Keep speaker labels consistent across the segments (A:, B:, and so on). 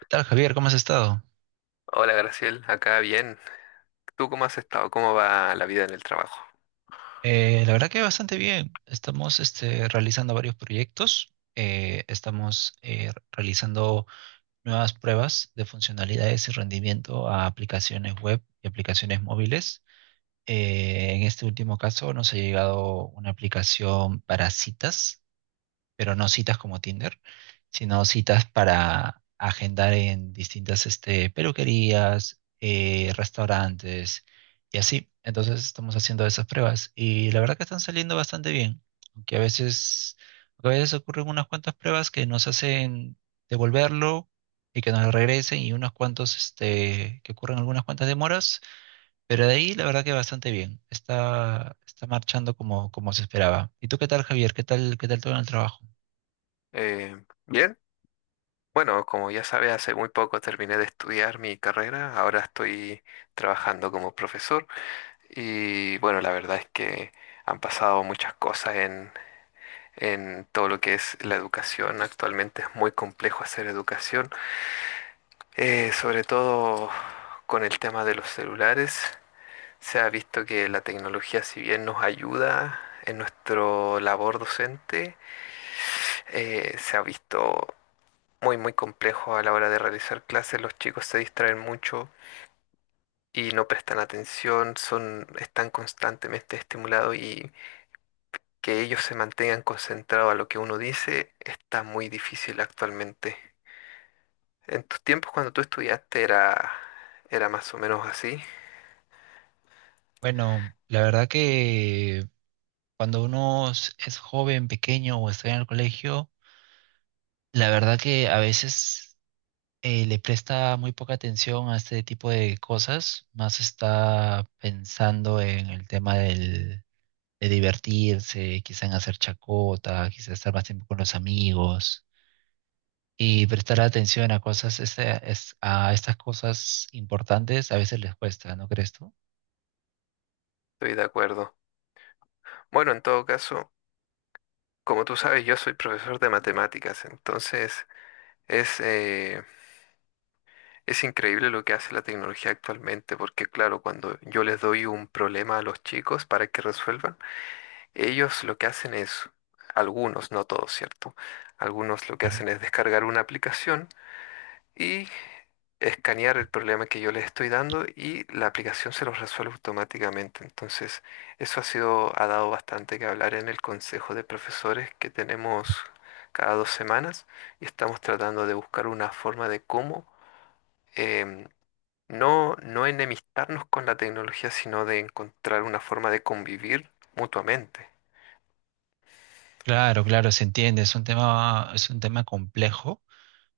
A: ¿Qué tal, Javier? ¿Cómo has estado?
B: Hola Graciel, acá bien. ¿Tú cómo has estado? ¿Cómo va la vida en el trabajo?
A: La verdad que bastante bien. Estamos realizando varios proyectos. Estamos realizando nuevas pruebas de funcionalidades y rendimiento a aplicaciones web y aplicaciones móviles. En este último caso nos ha llegado una aplicación para citas, pero no citas como Tinder, sino citas para agendar en distintas peluquerías, restaurantes y así. Entonces estamos haciendo esas pruebas y la verdad que están saliendo bastante bien, aunque a veces ocurren unas cuantas pruebas que nos hacen devolverlo y que nos lo regresen, y unos cuantos que ocurren algunas cuantas demoras, pero de ahí la verdad que bastante bien. Está marchando como se esperaba. ¿Y tú qué tal, Javier? ¿Qué tal todo en el trabajo?
B: Bien, bueno, como ya sabes, hace muy poco terminé de estudiar mi carrera, ahora estoy trabajando como profesor y bueno, la verdad es que han pasado muchas cosas en todo lo que es la educación. Actualmente es muy complejo hacer educación. Sobre todo con el tema de los celulares, se ha visto que la tecnología, si bien nos ayuda en nuestro labor docente, se ha visto muy, muy complejo a la hora de realizar clases. Los chicos se distraen mucho y no prestan atención, son, están constantemente estimulados y que ellos se mantengan concentrados a lo que uno dice está muy difícil actualmente. En tus tiempos cuando tú estudiaste era, era más o menos así,
A: Bueno, la verdad que cuando uno es joven, pequeño o está en el colegio, la verdad que a veces le presta muy poca atención a este tipo de cosas, más está pensando en el tema de divertirse, quizá en hacer chacota, quizá estar más tiempo con los amigos, y prestar atención a estas cosas importantes a veces les cuesta, ¿no crees tú?
B: estoy de acuerdo. Bueno, en todo caso, como tú sabes, yo soy profesor de matemáticas, entonces es, es increíble lo que hace la tecnología actualmente, porque claro, cuando yo les doy un problema a los chicos para que resuelvan, ellos lo que hacen es, algunos, no todos, ¿cierto? Algunos lo que hacen es descargar una aplicación y escanear el problema que yo les estoy dando y la aplicación se los resuelve automáticamente. Entonces, eso ha sido, ha dado bastante que hablar en el consejo de profesores que tenemos cada dos semanas y estamos tratando de buscar una forma de cómo em, no, no enemistarnos con la tecnología, sino de encontrar una forma de convivir mutuamente.
A: Claro, claro, se entiende. Es un tema complejo,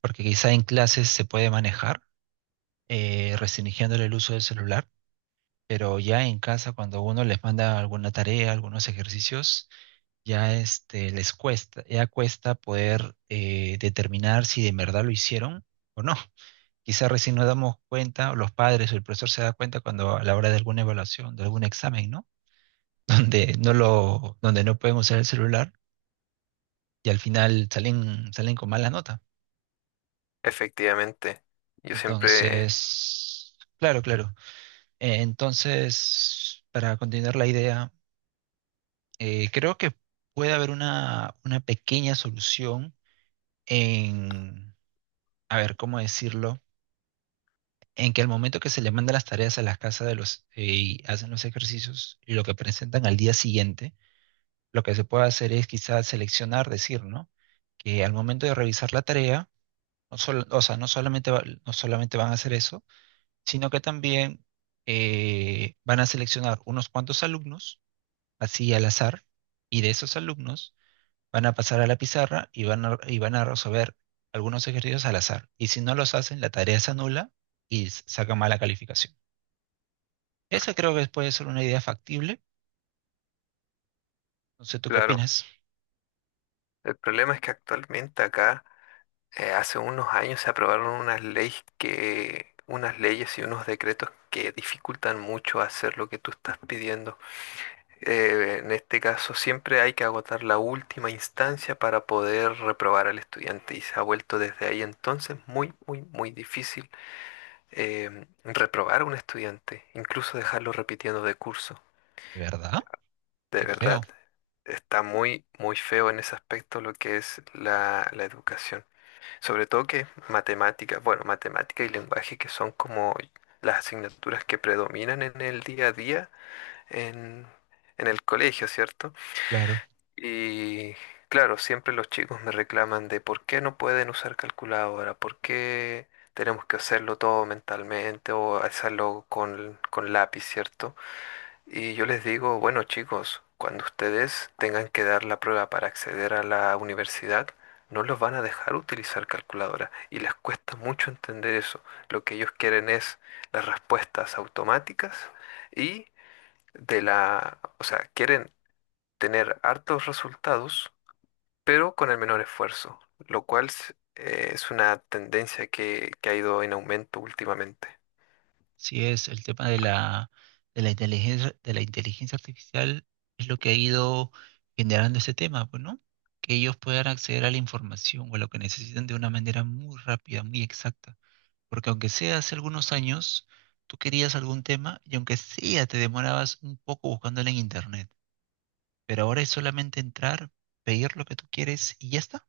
A: porque quizá en clases se puede manejar, restringiéndole el uso del celular, pero ya en casa, cuando uno les manda alguna tarea, algunos ejercicios, ya les cuesta, ya cuesta poder determinar si de verdad lo hicieron o no. Quizá recién nos damos cuenta, o los padres o el profesor se da cuenta cuando a la hora de alguna evaluación, de algún examen, ¿no? Donde no pueden usar el celular y al final salen con mala nota.
B: Efectivamente, yo siempre,
A: Entonces, claro, claro. Entonces, para continuar la idea, creo que puede haber una pequeña solución en, a ver, ¿cómo decirlo? En que al momento que se le mandan las tareas a las casas de los y hacen los ejercicios y lo que presentan al día siguiente, lo que se puede hacer es quizás seleccionar, decir, ¿no? Que al momento de revisar la tarea, no solamente, no solamente van a hacer eso, sino que también van a seleccionar unos cuantos alumnos, así al azar, y de esos alumnos van a pasar a la pizarra y y van a resolver algunos ejercicios al azar. Y si no los hacen, la tarea se anula y sacan mala calificación. Esa creo que puede ser una idea factible. No sé, ¿tú qué
B: claro,
A: opinas?
B: el problema es que actualmente acá. Hace unos años se aprobaron unas leyes que, unas leyes y unos decretos que dificultan mucho hacer lo que tú estás pidiendo. En este caso, siempre hay que agotar la última instancia para poder reprobar al estudiante y se ha vuelto desde ahí entonces muy, muy, muy difícil reprobar a un estudiante, incluso dejarlo repitiendo de curso.
A: ¿De verdad?
B: De
A: Qué
B: verdad,
A: feo.
B: está muy, muy feo en ese aspecto lo que es la educación. Sobre todo que matemáticas, bueno, matemática y lenguaje que son como las asignaturas que predominan en el día a día en, en el colegio, ¿cierto?
A: Claro.
B: Y claro, siempre los chicos me reclaman de por qué no pueden usar calculadora, por qué tenemos que hacerlo todo mentalmente o hacerlo con lápiz, ¿cierto? Y yo les digo, bueno chicos, cuando ustedes tengan que dar la prueba para acceder a la universidad, no los van a dejar utilizar calculadora y les cuesta mucho entender eso. Lo que ellos quieren es las respuestas automáticas y de la, o sea, quieren tener hartos resultados, pero con el menor esfuerzo, lo cual es una tendencia que ha ido en aumento últimamente.
A: Sí, es el tema de la inteligencia artificial es lo que ha ido generando ese tema, pues, ¿no? Que ellos puedan acceder a la información o a lo que necesitan de una manera muy rápida, muy exacta. Porque aunque sea hace algunos años, tú querías algún tema y aunque sea te demorabas un poco buscándolo en internet. Pero ahora es solamente entrar, pedir lo que tú quieres y ya está.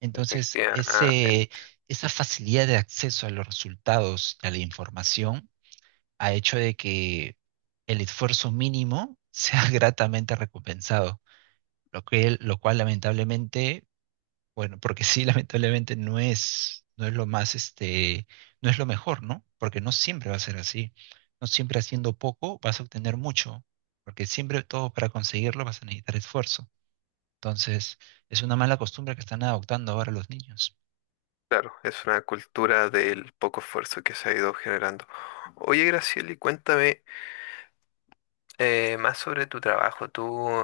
A: Entonces,
B: Efectivamente.
A: ese, Esa facilidad de acceso a los resultados, a la información a hecho de que el esfuerzo mínimo sea gratamente recompensado, lo cual lamentablemente, bueno, porque sí, lamentablemente no es lo no es lo mejor, ¿no? Porque no siempre va a ser así. No siempre haciendo poco vas a obtener mucho, porque siempre todo para conseguirlo vas a necesitar esfuerzo. Entonces, es una mala costumbre que están adoptando ahora los niños.
B: Claro, es una cultura del poco esfuerzo que se ha ido generando. Oye, Gracieli, cuéntame más sobre tu trabajo. ¿Tú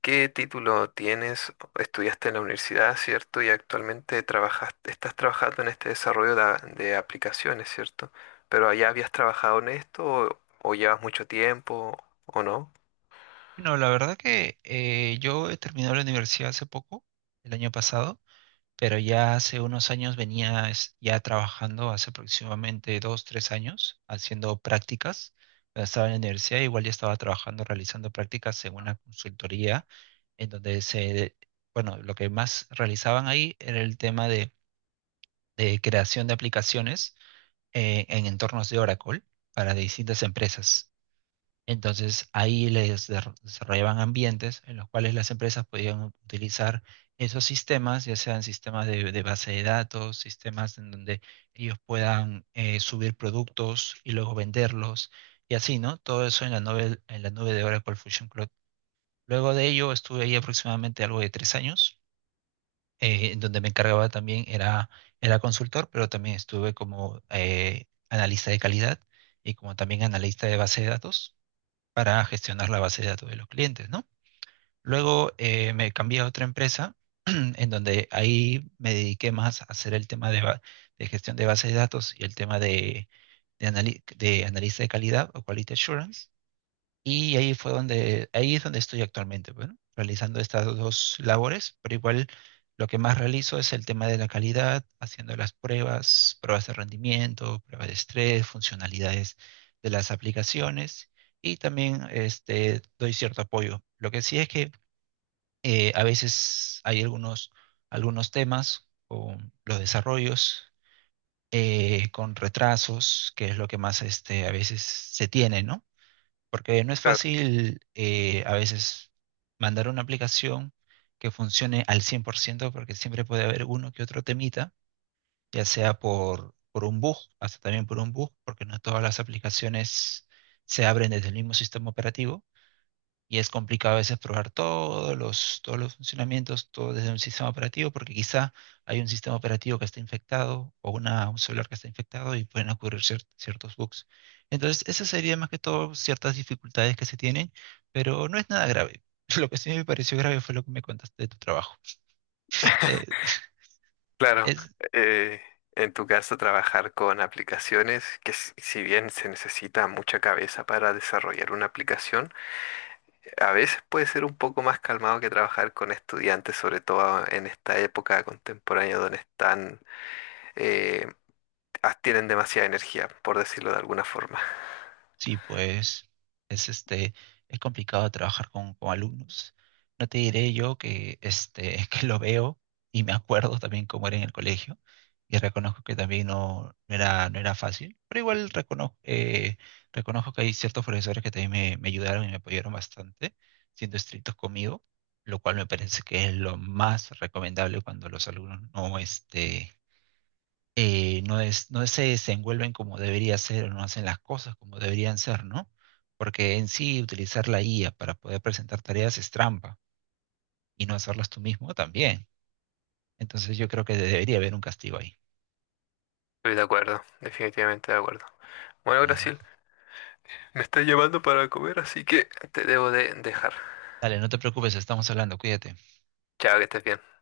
B: qué título tienes? Estudiaste en la universidad, ¿cierto? Y actualmente trabajas, estás trabajando en este desarrollo de aplicaciones, ¿cierto? ¿Pero allá habías trabajado en esto o llevas mucho tiempo o no?
A: No, la verdad que yo he terminado la universidad hace poco, el año pasado, pero ya hace unos años venía ya trabajando, hace aproximadamente dos, tres años, haciendo prácticas. Cuando estaba en la universidad, igual ya estaba trabajando, realizando prácticas en una consultoría, en donde se, bueno, lo que más realizaban ahí era el tema de creación de aplicaciones en entornos de Oracle para distintas empresas. Entonces ahí desarrollaban ambientes en los cuales las empresas podían utilizar esos sistemas, ya sean sistemas de base de datos, sistemas en donde ellos puedan subir productos y luego venderlos y así, ¿no? Todo eso en la nube de Oracle Fusion Cloud. Luego de ello estuve ahí aproximadamente algo de tres años, en donde me encargaba también, era consultor, pero también estuve como analista de calidad, y como también analista de base de datos para gestionar la base de datos de los clientes, ¿no? Luego me cambié a otra empresa en donde ahí me dediqué más a hacer el tema de gestión de base de datos y el tema de analista de calidad o quality assurance. Y ahí es donde estoy actualmente, bueno, realizando estas dos labores, pero igual lo que más realizo es el tema de la calidad, haciendo las pruebas, pruebas de rendimiento, pruebas de estrés, funcionalidades de las aplicaciones, y también doy cierto apoyo. Lo que sí es que a veces hay algunos temas con los desarrollos, con retrasos, que es lo que más a veces se tiene, ¿no? Porque no es
B: Claro,
A: fácil a veces mandar una aplicación que funcione al cien por ciento, porque siempre puede haber uno que otro temita, ya sea por un bug, hasta también por un bug, porque no todas las aplicaciones se abren desde el mismo sistema operativo. Y es complicado a veces probar todos todos los funcionamientos, todo desde un sistema operativo, porque quizá hay un sistema operativo que está infectado o un celular que está infectado, y pueden ocurrir ciertos bugs. Entonces, esas serían más que todo ciertas dificultades que se tienen, pero no es nada grave. Lo que sí me pareció grave fue lo que me contaste de tu trabajo. Eh,
B: claro.
A: es,
B: eh, en tu caso, trabajar con aplicaciones, que si bien se necesita mucha cabeza para desarrollar una aplicación, a veces puede ser un poco más calmado que trabajar con estudiantes, sobre todo en esta época contemporánea donde están, eh, tienen demasiada energía, por decirlo de alguna forma.
A: Sí, pues es este es complicado trabajar con alumnos. No te diré yo que que lo veo y me acuerdo también cómo era en el colegio y reconozco que también no era fácil, pero igual reconozco que hay ciertos profesores que también me ayudaron y me apoyaron bastante, siendo estrictos conmigo, lo cual me parece que es lo más recomendable cuando los alumnos no se desenvuelven como debería ser o no hacen las cosas como deberían ser, ¿no? Porque en sí utilizar la IA para poder presentar tareas es trampa, y no hacerlas tú mismo también. Entonces yo creo que debería haber un castigo ahí.
B: Estoy de acuerdo, definitivamente de acuerdo. Bueno,
A: Claro.
B: Brasil, me está llamando para comer, así que te debo de dejar.
A: Dale, no te preocupes, estamos hablando, cuídate.
B: Chao, que estés bien.